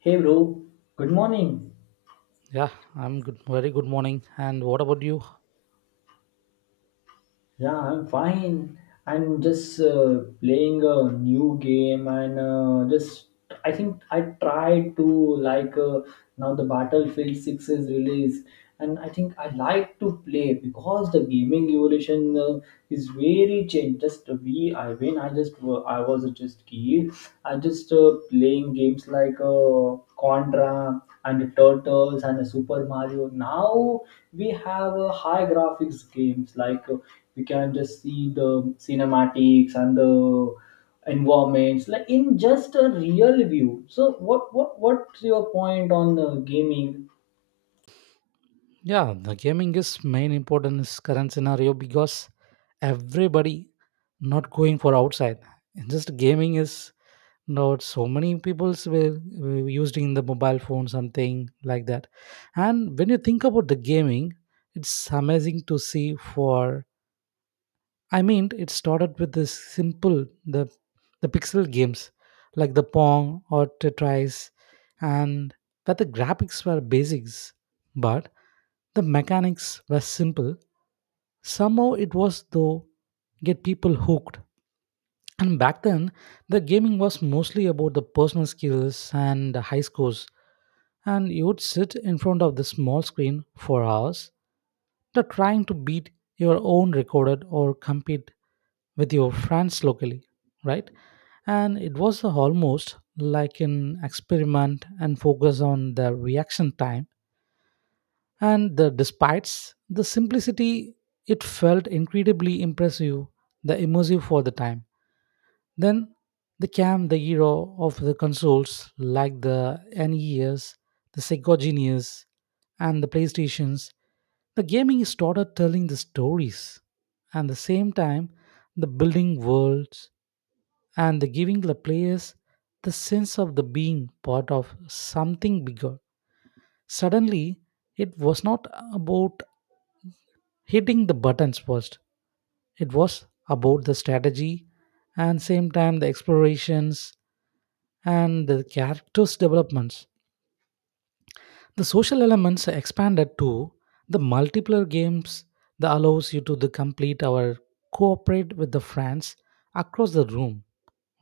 Hey bro, good morning. Yeah, I'm good. Very good morning. And what about you? Yeah, I'm fine. I'm just playing a new game and just I think I tried to like now the Battlefield 6 is released, and I think I like to play because the gaming evolution is very changed. Just we I mean I just I was just kid. I just playing games like Contra and Turtles and the Super Mario. Now we have high graphics games like we can just see the cinematics and the environments like in just a real view. So what's your point on the gaming? Yeah, the gaming is main important is current scenario because everybody not going for outside. Just gaming is not so many people's were used in the mobile phone something like that, and when you think about the gaming it's amazing to see for I mean it started with this simple the pixel games like the pong or tetris, and that the graphics were basics, but the mechanics were simple, somehow it was though get people hooked. And back then, the gaming was mostly about the personal skills and the high scores. And you would sit in front of the small screen for hours, the trying to beat your own recorded or compete with your friends locally, right? And it was almost like an experiment and focus on the reaction time and the despite the simplicity it felt incredibly impressive the immersive for the time. Then they came the era of the consoles like the nes, the sega genius, and the playstations. The gaming started telling the stories and the same time the building worlds and the giving the players the sense of the being part of something bigger. Suddenly, it was not about hitting the buttons first, it was about the strategy and same time the explorations and the characters' developments. The social elements expanded to the multiplayer games that allows you to the complete our cooperate with the friends across the room,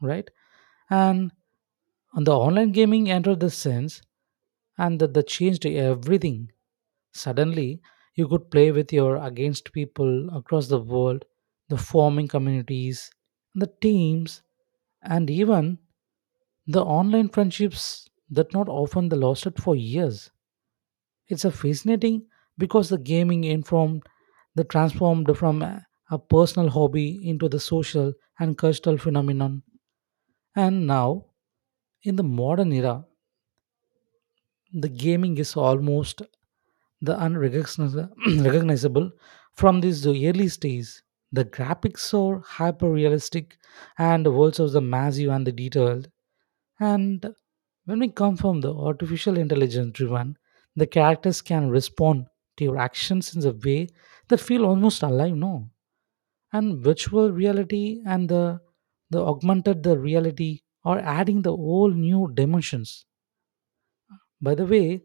right? And on the online gaming entered the sense and that changed everything. Suddenly, you could play with your against people across the world, the forming communities, the teams, and even the online friendships that not often they lost it for years. It's a fascinating because the gaming informed the transformed from a personal hobby into the social and cultural phenomenon. And now, in the modern era, the gaming is almost the unrecognizable recognizable from these early stages. The graphics are hyper realistic and the worlds are the massive and the detailed. And when we come from the artificial intelligence driven, the characters can respond to your actions in a way that feel almost alive, no? And virtual reality and the augmented the reality are adding the whole new dimensions. By the way,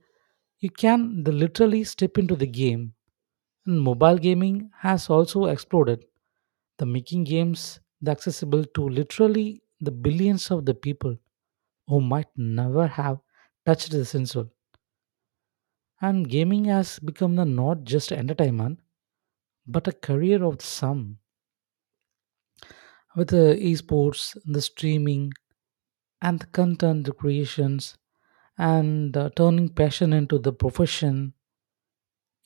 you can the literally step into the game, and mobile gaming has also exploded, the making games the accessible to literally the billions of the people who might never have touched the sensor. And gaming has become the not just entertainment, but a career of some. With the esports, the streaming, and the content creations, and turning passion into the profession,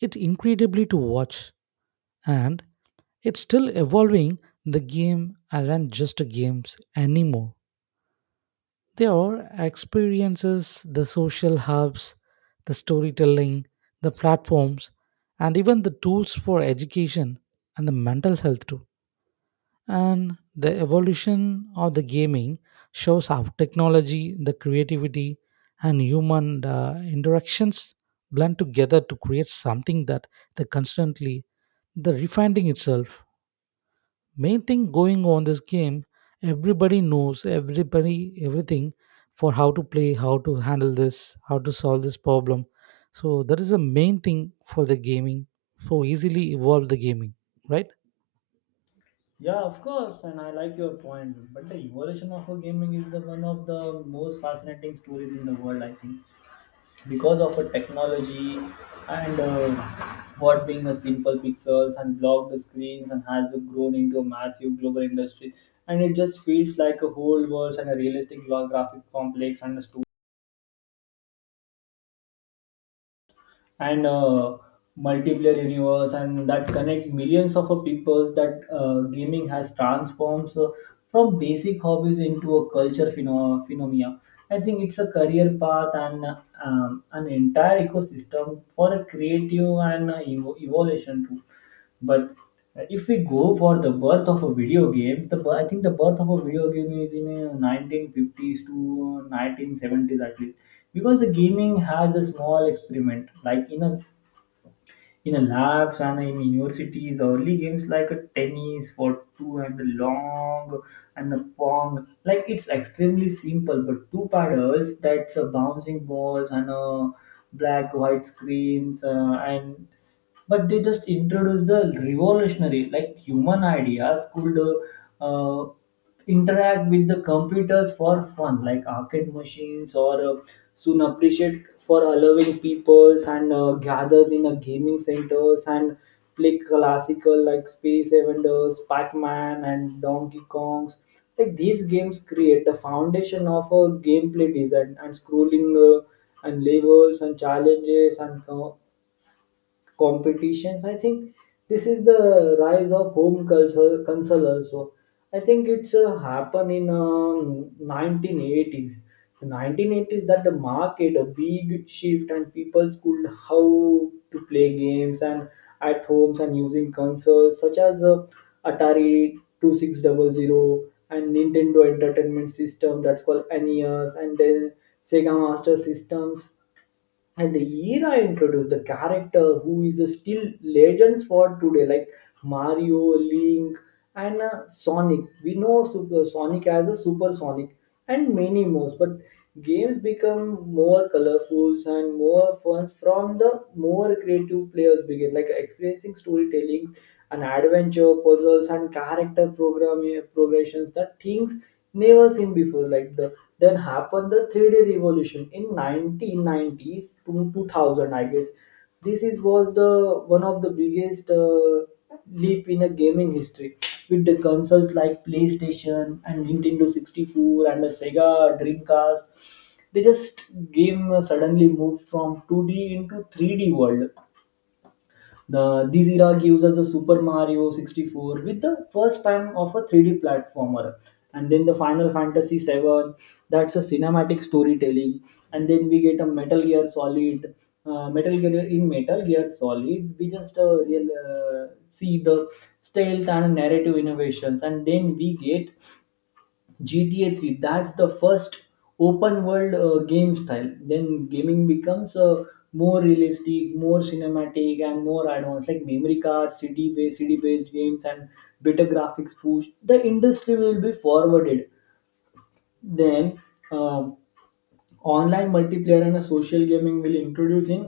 it's incredibly to watch. And it's still evolving, the game aren't just games anymore, they are experiences, the social hubs, the storytelling, the platforms, and even the tools for education and the mental health too. And the evolution of the gaming shows how technology, the creativity, and human interactions blend together to create something that they constantly the refining itself. Main thing going on this game, everybody knows everybody everything for how to play, how to handle this, how to solve this problem. So that is the main thing for the gaming, so easily evolve the gaming, right? Yeah, of course, and I like your point. But the evolution of a gaming is the one of the most fascinating stories in the world, I think, because of a technology, and what being a simple pixels and blocked screens and has grown into a massive global industry, and it just feels like a whole world and a realistic graphic complex and a stu- and multiplayer universe and that connect millions of people, that gaming has transformed from basic hobbies into a culture phenomena. I think it's a career path, and an entire ecosystem for a creative and evolution too. But if we go for the birth of a video game, the I think the birth of a video game is in 1950s to 1970s at least, because the gaming has a small experiment like in a labs and in universities. Early games like a tennis for two and a long and a pong, like it's extremely simple, but two paddles that's a bouncing balls and a black white screens and but they just introduced the revolutionary like human ideas could uh, interact with the computers for fun like arcade machines or soon appreciate for allowing peoples and gathered in a gaming centers and play classical like space Invaders, pac-man and donkey kongs. Like these games create a foundation of a gameplay design and scrolling and levels and challenges and competitions, I think. This is the rise of home culture console also. I think it's happened in 1980s, the 1980s that the market a big shift and people could how to play games and at homes and using consoles such as atari two six double zero and nintendo entertainment system that's called nes, and then sega master systems, and the era introduced the character who is still legends for today like mario link and sonic. We know super sonic as a super sonic, and many more, but games become more colorful and more fun from the more creative players begin like experiencing storytelling and adventure puzzles and character programming progressions, that things never seen before like the then happened the 3d revolution in 1990s to 2000, I guess. This is was the one of the biggest leap in a gaming history, with the consoles like playstation and nintendo 64 and the sega dreamcast. They just game suddenly moved from 2d into 3d world. The this era gives us the Super Mario 64, with the first time of a 3D platformer, and then the Final Fantasy 7, that's a cinematic storytelling, and then we get a Metal Gear Solid. Metal Gear in Metal Gear Solid, we just real see the stealth and narrative innovations, and then we get GTA 3, that's the first open world game style. Then gaming becomes more realistic, more cinematic, and more advanced, like memory cards, CD based games, and better graphics push. The industry will be forwarded. Then, um online multiplayer and a social gaming will introduce in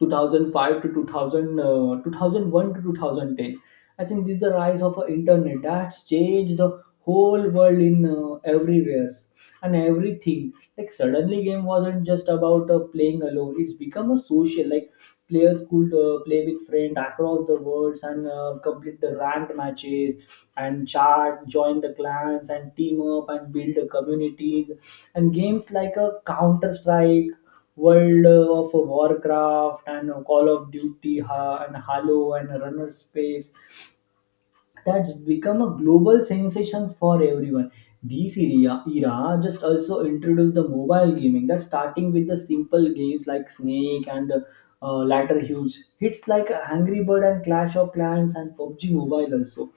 2005 to 2000, 2001 to 2010. I think this is the rise of internet that's changed the whole world in everywhere and everything. Like suddenly, game wasn't just about playing alone. It's become a social. Like players could play with friends across the worlds and complete the ranked matches and chat, join the clans and team up and build the communities. And games like a Counter Strike, World of Warcraft and Call of Duty and Halo and Runner Space, that's become a global sensations for everyone. These era just also introduced the mobile gaming, that's starting with the simple games like Snake and latter huge hits like Angry Bird and Clash of Clans and PUBG Mobile also,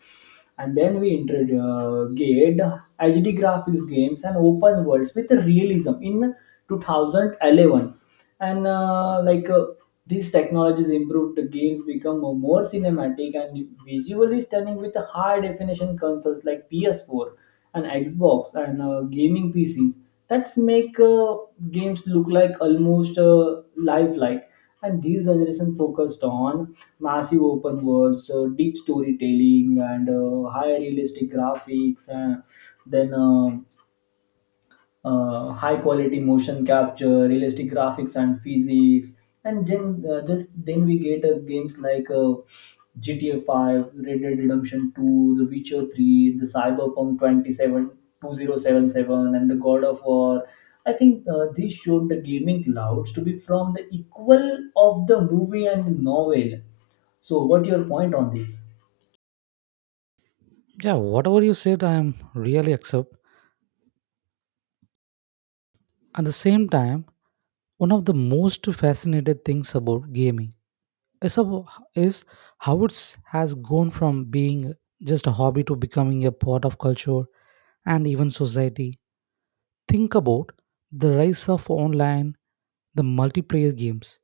and then we integrated HD graphics games and open worlds with realism in 2011. And these technologies improved, the games become more cinematic and visually stunning with high definition consoles like PS4 and Xbox and gaming PCs. That's make games look like almost lifelike, and these generation focused on massive open worlds, deep storytelling, and high realistic graphics. And then high quality motion capture, realistic graphics and physics, and then just then we get games like GTA 5, Red Dead Redemption 2, The Witcher 3, the Cyberpunk twenty-seven twenty seven two zero seven seven, and the God of War. I think these showed the gaming clouds to be from the equal of the movie and the novel. So, what your point on this? Yeah, whatever you said I am really accept. At the same time, one of the most fascinated things about gaming is, about, is how it has gone from being just a hobby to becoming a part of culture and even society. Think about the rise of online, the multiplayer games.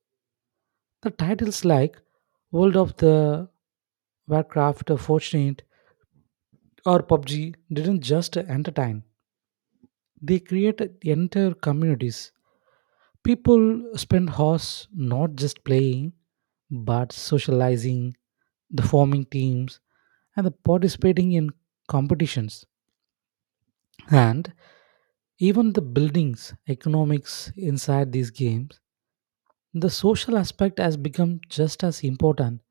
The titles like World of the Warcraft, Fortnite, or PUBG didn't just entertain. They created entire communities. People spend hours not just playing, but socializing, the forming teams, and the participating in competitions and even the buildings economics inside these games. The social aspect has become just as important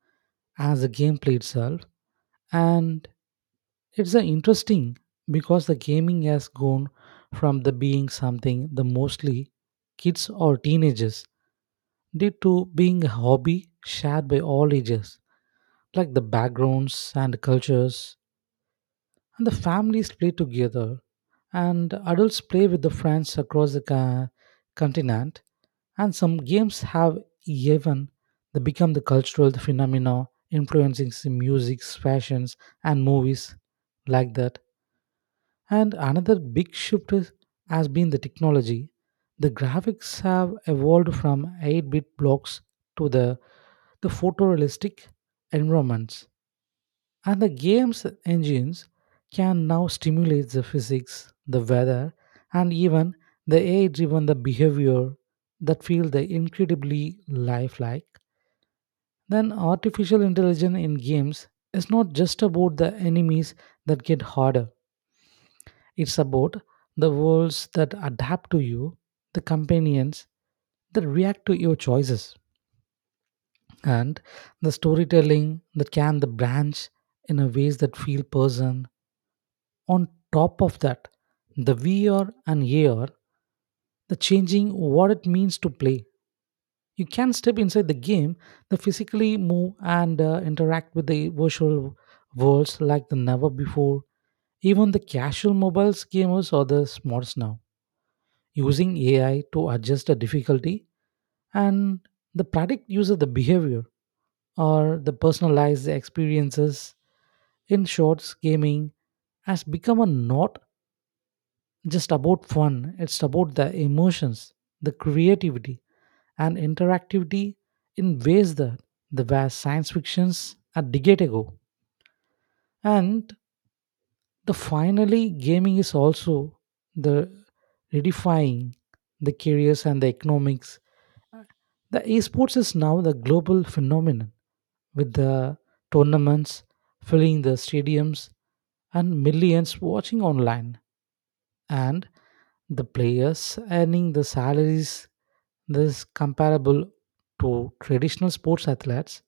as the gameplay itself, and it's interesting because the gaming has gone from the being something the mostly kids or teenagers did to being a hobby shared by all ages, like the backgrounds and cultures and the families play together and adults play with the friends across the continent, and some games have even they become the cultural phenomena influencing music fashions and movies like that. And another big shift has been the technology, the graphics have evolved from 8-bit blocks to the photorealistic environments, and the game's engines can now stimulate the physics, the weather, and even the AI driven the behavior that feel the incredibly lifelike. Then artificial intelligence in games is not just about the enemies that get harder. It's about the worlds that adapt to you, the companions that react to your choices, and the storytelling that can the branch in a ways that feel person. On top of that, the VR and AR, the changing what it means to play. You can step inside the game, the physically move and interact with the virtual worlds like the never before. Even the casual mobiles gamers are the smarts now, using AI to adjust the difficulty and the predict user the behavior or the personalized experiences. In shorts, gaming has become a not just about fun, it's about the emotions, the creativity, and interactivity in ways that the vast science fictions a decade ago. And the finally, gaming is also the redefying the careers and the economics. The esports is now the global phenomenon with the tournaments filling the stadiums and millions watching online. And the players earning the salaries this comparable to traditional sports athletes,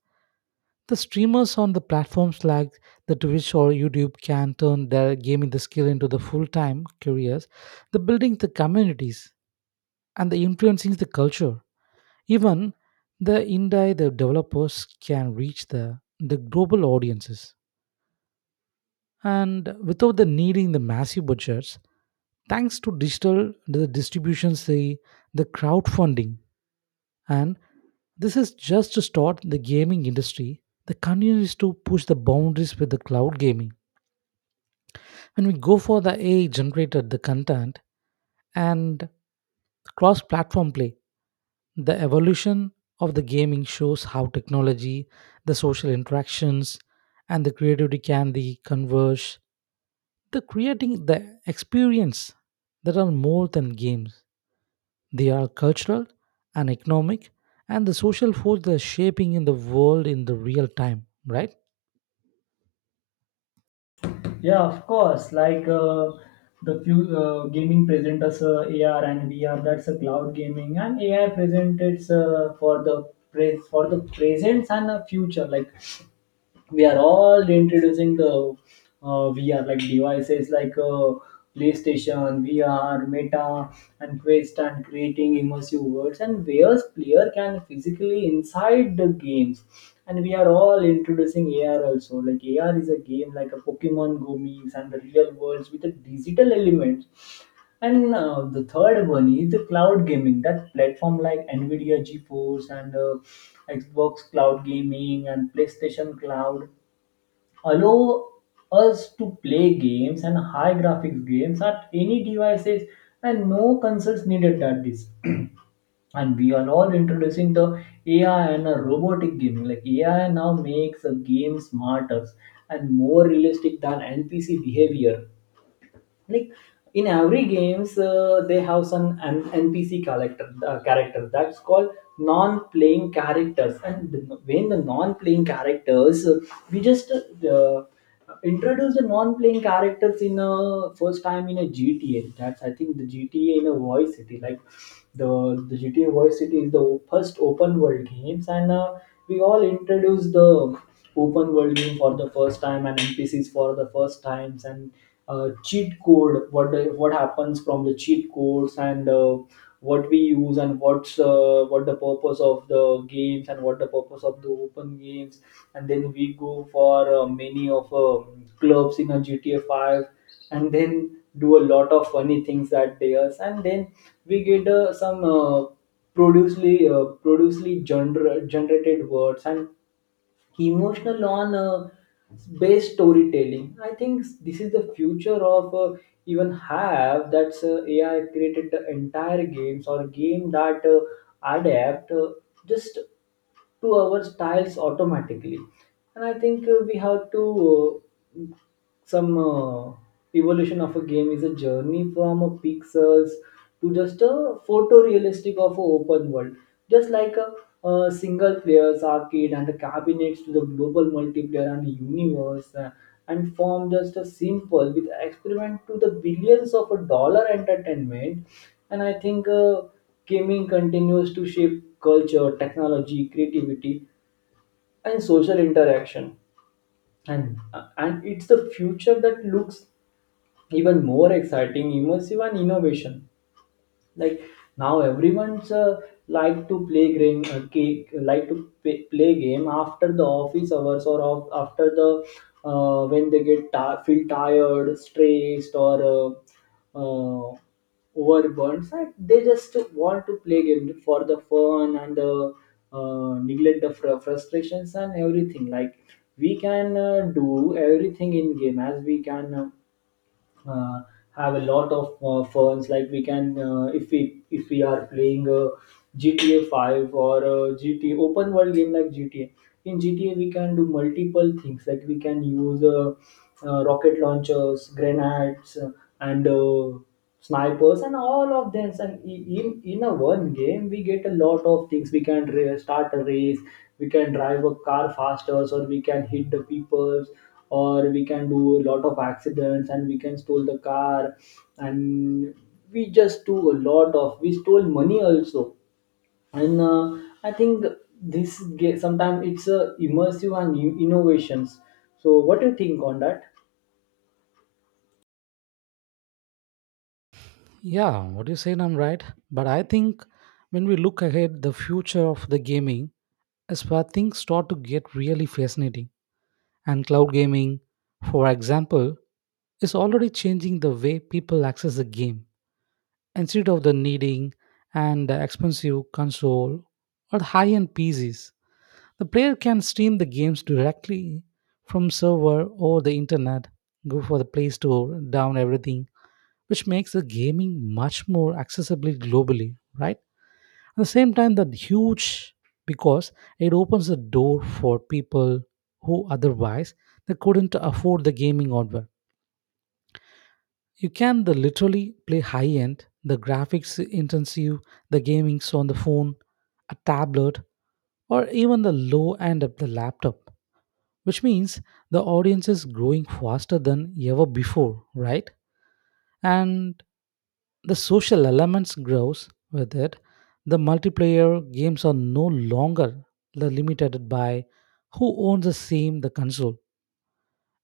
the streamers on the platforms like the twitch or youtube can turn their gaming the skill into the full-time careers, the building the communities and the influencing the culture, even the indie the developers can reach the global audiences and without the needing the massive budgets thanks to digital the distribution say the crowdfunding. And this is just to start, the gaming industry the continues to push the boundaries with the cloud gaming, when we go for the ai generated the content and cross platform play. The evolution of the gaming shows how technology, the social interactions, and the creativity can the converge the creating the experience that are more than games, they are cultural and economic and the social force that shaping in the world in the real time, right? Yeah, of course. Like the few gaming present us AR and VR. That's a cloud gaming, and AI presented for the pres for the presents and the future. Like we are all introducing the VR like devices like PlayStation, VR, Meta, and Quest, and creating immersive worlds and where player can physically inside the games. And we are all introducing AR also. Like AR is a game like a Pokemon Go memes and the real worlds with a digital elements. And the third one is the cloud gaming. That platform like Nvidia GeForce and Xbox Cloud Gaming and PlayStation Cloud allow us to play games and high graphics games at any devices, and no consoles needed at this. And we are all introducing the ai and a robotic gaming. Like ai now makes a game smarter and more realistic than npc behavior. Like in every games they have some npc character that's called non-playing characters, and when the non-playing characters we just introduce the non-playing characters in a first time in a gta. That's I think the gta in a voice city. Like the the gta voice city is the first open world games, and we all introduce the open world game for the first time and npcs for the first times, and cheat code, what happens from the cheat codes, and what we use and what the purpose of the games and what the purpose of the open games. And then we go for many of clubs in a gta 5, and then do a lot of funny things that they us, and then we get some producely producely gener- generated words and emotional on based storytelling. I think this is the future of even have that's ai created the entire games or game that adapt just to our styles automatically. And I think we have to some evolution of a game is a journey from a pixels to just a photorealistic of a open world, just like a single players arcade and the cabinets to the global multiplayer and universe and from just a simple with experiment to the billions of a dollar entertainment. And I think gaming continues to shape culture, technology, creativity and social interaction, and it's the future that looks even more exciting, immersive and innovation. Like now everyone's like to play game like to play game after the office hours or after the when they get ti feel tired, stressed, or uh, overburnt, so they just want to play game for the fun and the neglect the frustrations and everything. Like we can do everything in game, as we can uh, have a lot of funs. Like we can if we are playing a gta 5 or a gta open world game, like gta, in gta we can do multiple things. Like we can use rocket launchers, grenades, and snipers and all of this, and in a one game we get a lot of things. We can start a race, we can drive a car faster, or we can hit the peoples, or we can do a lot of accidents, and we can steal the car, and we just do a lot of, we stole money also. And I think this game sometimes it's a immersive and innovations. So what Do you think on that? Yeah, what you saying I'm right. But I think when we look ahead the future of the gaming is where things start to get really fascinating. And cloud gaming, for example, is already changing the way people access the game. Instead of the needing and expensive console or high-end pcs, the player can stream the games directly from server or the internet, go for the Play Store, down everything, which makes the gaming much more accessible globally, right? At the same time, that huge because it opens the door for people who otherwise they couldn't afford the gaming hardware. You can the literally play high end, the graphics intensive, the gaming's on the phone, a tablet, or even the low end of the laptop, which means the audience is growing faster than ever before, right? And the social elements grows with it, the multiplayer games are no longer the limited by who owns the same the console,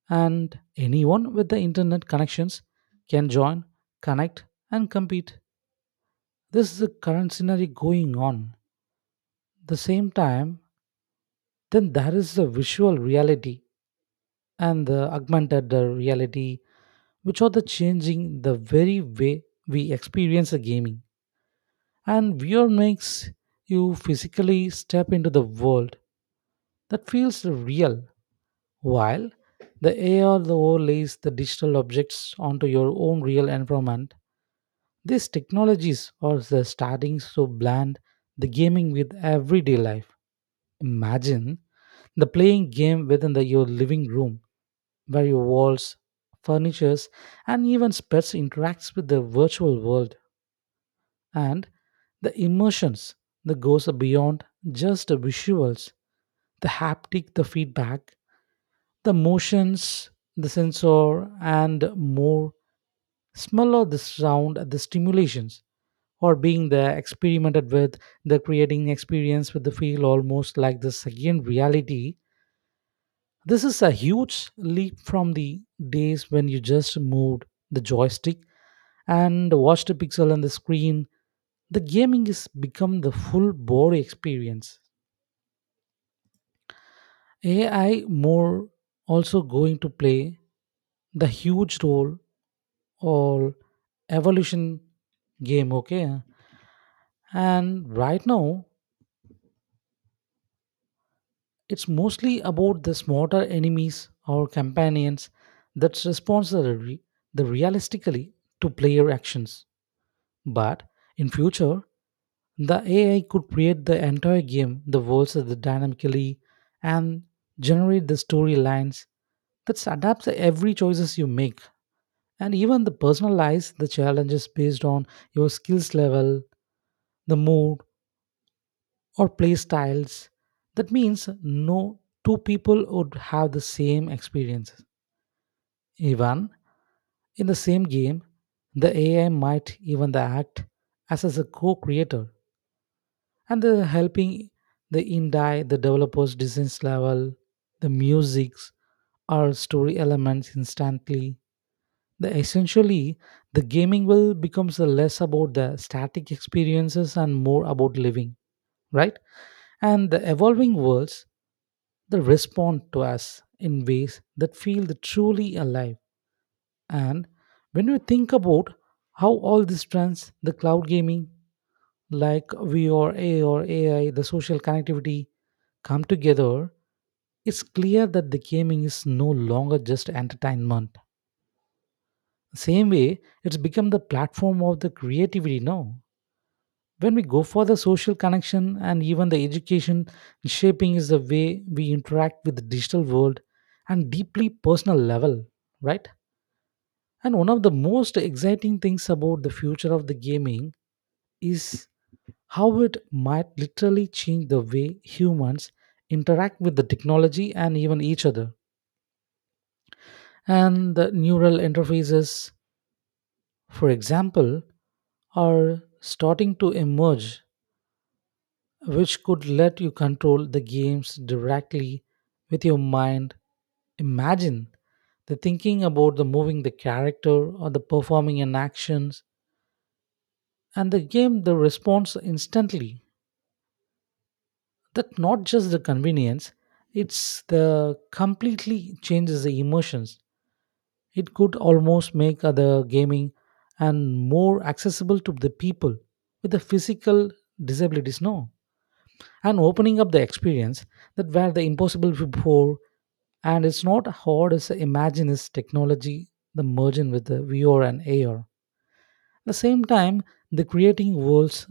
and anyone with the internet connections can join, connect, and compete. This is the current scenario going on. The same time, then there is the visual reality and the augmented reality, which are the changing the very way we experience the gaming. And VR makes you physically step into the world that feels real, while the AR the overlays the digital objects onto your own real environment. These technologies are the starting to blend the gaming with everyday life. Imagine the playing game within your living room, where your walls, furnitures, and even pets interacts with the virtual world, and the emotions that goes beyond just the visuals, the haptic, the feedback, the motions, the sensor, and more. Smell or the sound, the stimulations or being there experimented with the creating experience with the feel almost like the second reality. This is a huge leap from the days when you just moved the joystick and watched a pixel on the screen. The gaming has become the full body experience. AI more also going to play the huge role or evolution game, okay? And right now it's mostly about the smarter enemies or companions that responds the realistically to player actions. But in future, the AI could create the entire game, the worlds that the dynamically, and generate the storylines that adapts to every choices you make and even the personalize the challenges based on your skills level, the mood, or play styles. That means no two people would have the same experiences. Even in the same game, the AI might even the act as a co-creator and the helping the indie, the developer's design level, the musics or story elements instantly. The essentially the gaming will becomes the less about the static experiences and more about living, right? And the evolving worlds, they respond to us in ways that feel the truly alive. And when we think about how all these trends, the cloud gaming, like VR, AR, AI, the social connectivity, come together, it's clear that the gaming is no longer just entertainment. Same way, it's become the platform of the creativity now. When we go for the social connection and even the education shaping is the way we interact with the digital world and deeply personal level, right? And one of the most exciting things about the future of the gaming is how it might literally change the way humans interact with the technology and even each other. And the neural interfaces, for example, are starting to emerge, which could let you control the games directly with your mind. Imagine the thinking about the moving the character or the performing an actions and the game the response instantly. That not just the convenience, it's the completely changes the emotions. It could almost make other gaming and more accessible to the people with the physical disabilities, no? And opening up the experience that were the impossible before. And it's not hard as imagine is technology the merging with the VR and AR. At the same time, the creating worlds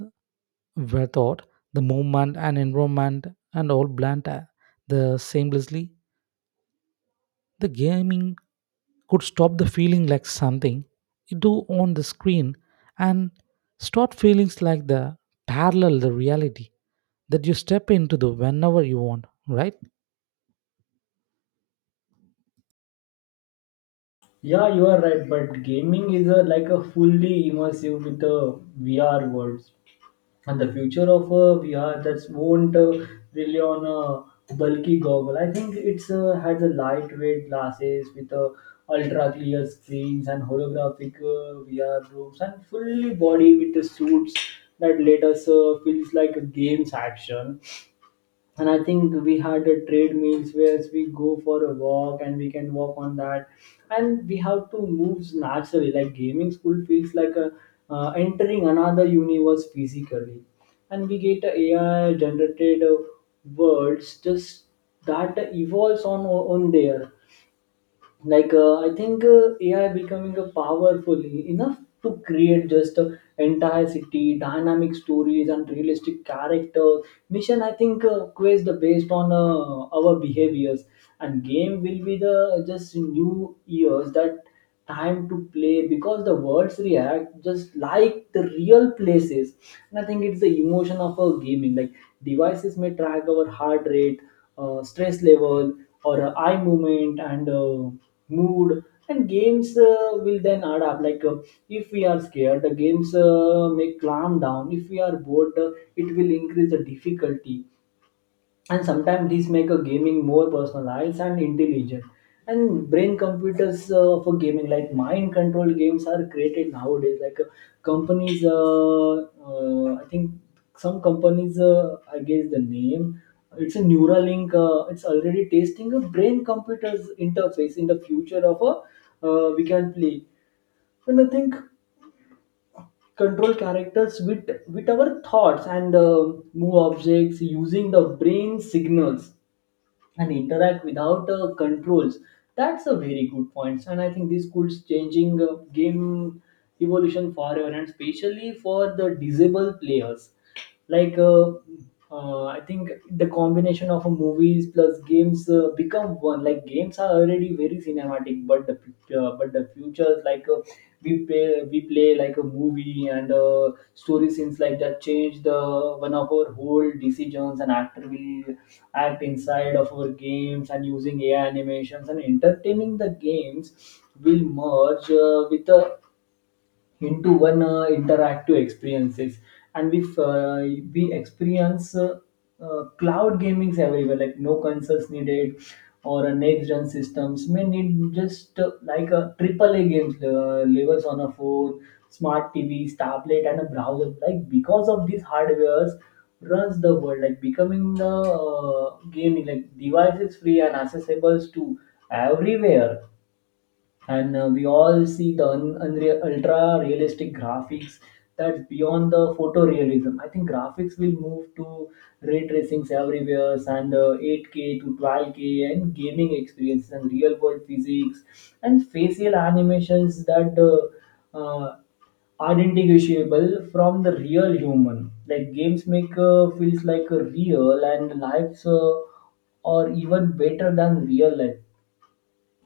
were thought, the movement and environment and all blend the seamlessly. The gaming could stop the feeling like something you do on the screen and start feelings like the parallel the reality that you step into the whenever you want, right? Yeah, you are right. But gaming is a, like a fully immersive with the VR worlds, and the future of a VR that won't rely on a bulky goggle. I think it's has a lightweight glasses with a ultra clear screens and holographic VR rooms and fully body with the suits that let us feels like a game's action. And I think we had a trade meals where we go for a walk and we can walk on that, and we have to move naturally like gaming school feels like a, entering another universe physically. And we get a AI generated worlds just that evolves on there like I think AI becoming a powerful enough to create just a entire city, dynamic stories and realistic characters, mission. I think quiz the based on our behaviors, and game will be the just new years that time to play because the words react just like the real places. And I think it's the emotion of a gaming like devices may track our heart rate, stress level, or eye movement and mood. And games will then adapt like, if we are scared the games may calm down, if we are bored it will increase the difficulty. And sometimes these make a gaming more personalized and intelligent. And brain computers for gaming like mind control games are created nowadays like, companies I think some companies, I guess the name, it's a Neuralink. Uh, it's already testing a brain computers interface in the future of a, we can play and I think control characters with our thoughts, and move objects using the brain signals, and interact without controls. That's a very good point. And I think this could changing game evolution forever, and especially for the disabled players, like I think the combination of movies plus games become one. Like games are already very cinematic, but the but the future is like, we play like a movie, and story scenes like that change the one of our whole decisions, and actor will act inside of our games, and using AI animations and entertaining the games will merge with the into one interactive experiences. And we experience cloud gamings everywhere, like no consoles needed or a next gen systems may need just, like a triple a games levels on a phone, smart tvs, tablet and a browser, like because of these hardwares runs the world, like becoming the gaming like devices free and accessible to everywhere. And we all see the unreal, ultra realistic graphics that's beyond the photorealism. I think graphics will move to ray tracings everywhere, and 8k to 12k and gaming experiences and real world physics and facial animations that are indistinguishable from the real human, like games make feels like a real and lives, or even better than real life.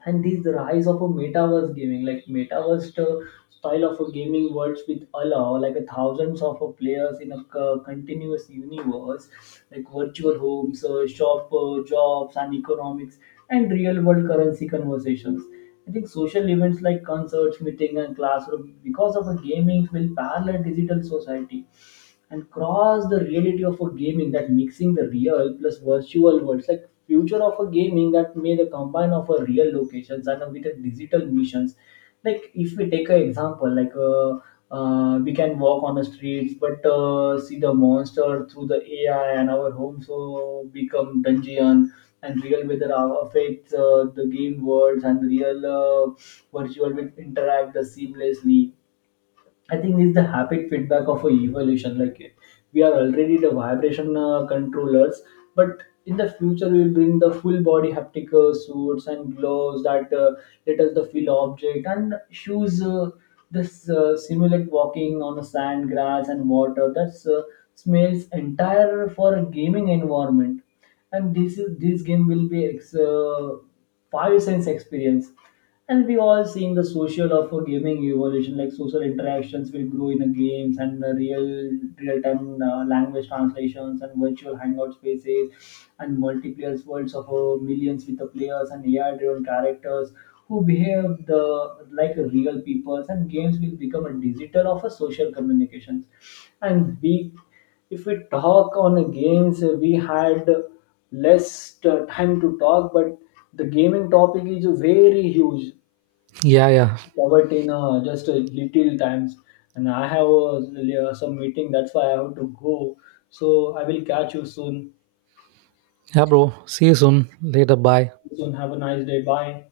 And this rise of a metaverse gaming, like metaverse style of a gaming worlds with allow like a thousands of players in a continuous universe, like virtual homes, shop, jobs and economics and real world currency conversations. I think social events like concerts, meeting and classroom because of a gaming will parallel digital society. And cross the reality of a gaming that mixing the real plus virtual worlds, like future of a gaming that made a combine of a real locations and with a digital missions, like if we take an example like we can walk on the streets but see the monster through the AI, and our homes so become dungeon, and real weather affects the game worlds, and real virtual will interact the seamlessly. I think this is the habit feedback of a evolution. Like we are already the vibration controllers, but in the future we will bring the full body haptic suits and gloves that let us the feel object and shoes. This simulate walking on the sand, grass, and water. That's smells entire for a gaming environment, and this is this game will be five sense experience. And we all seeing the social of a gaming evolution, like social interactions will grow in the games and the real time language translations and virtual hangout spaces and multiplayer worlds of millions with the players and AI driven characters who behave the like real people, and games will become a digital of a social communications. And we, if we talk on the games, we had less time to talk, but the gaming topic is very huge, Yeah, yeah. covered in just a little times. And I have some meeting, that's why I have to go. So I will catch you soon. Yeah, bro. See you soon. Later. Bye. Soon, have a nice day. Bye.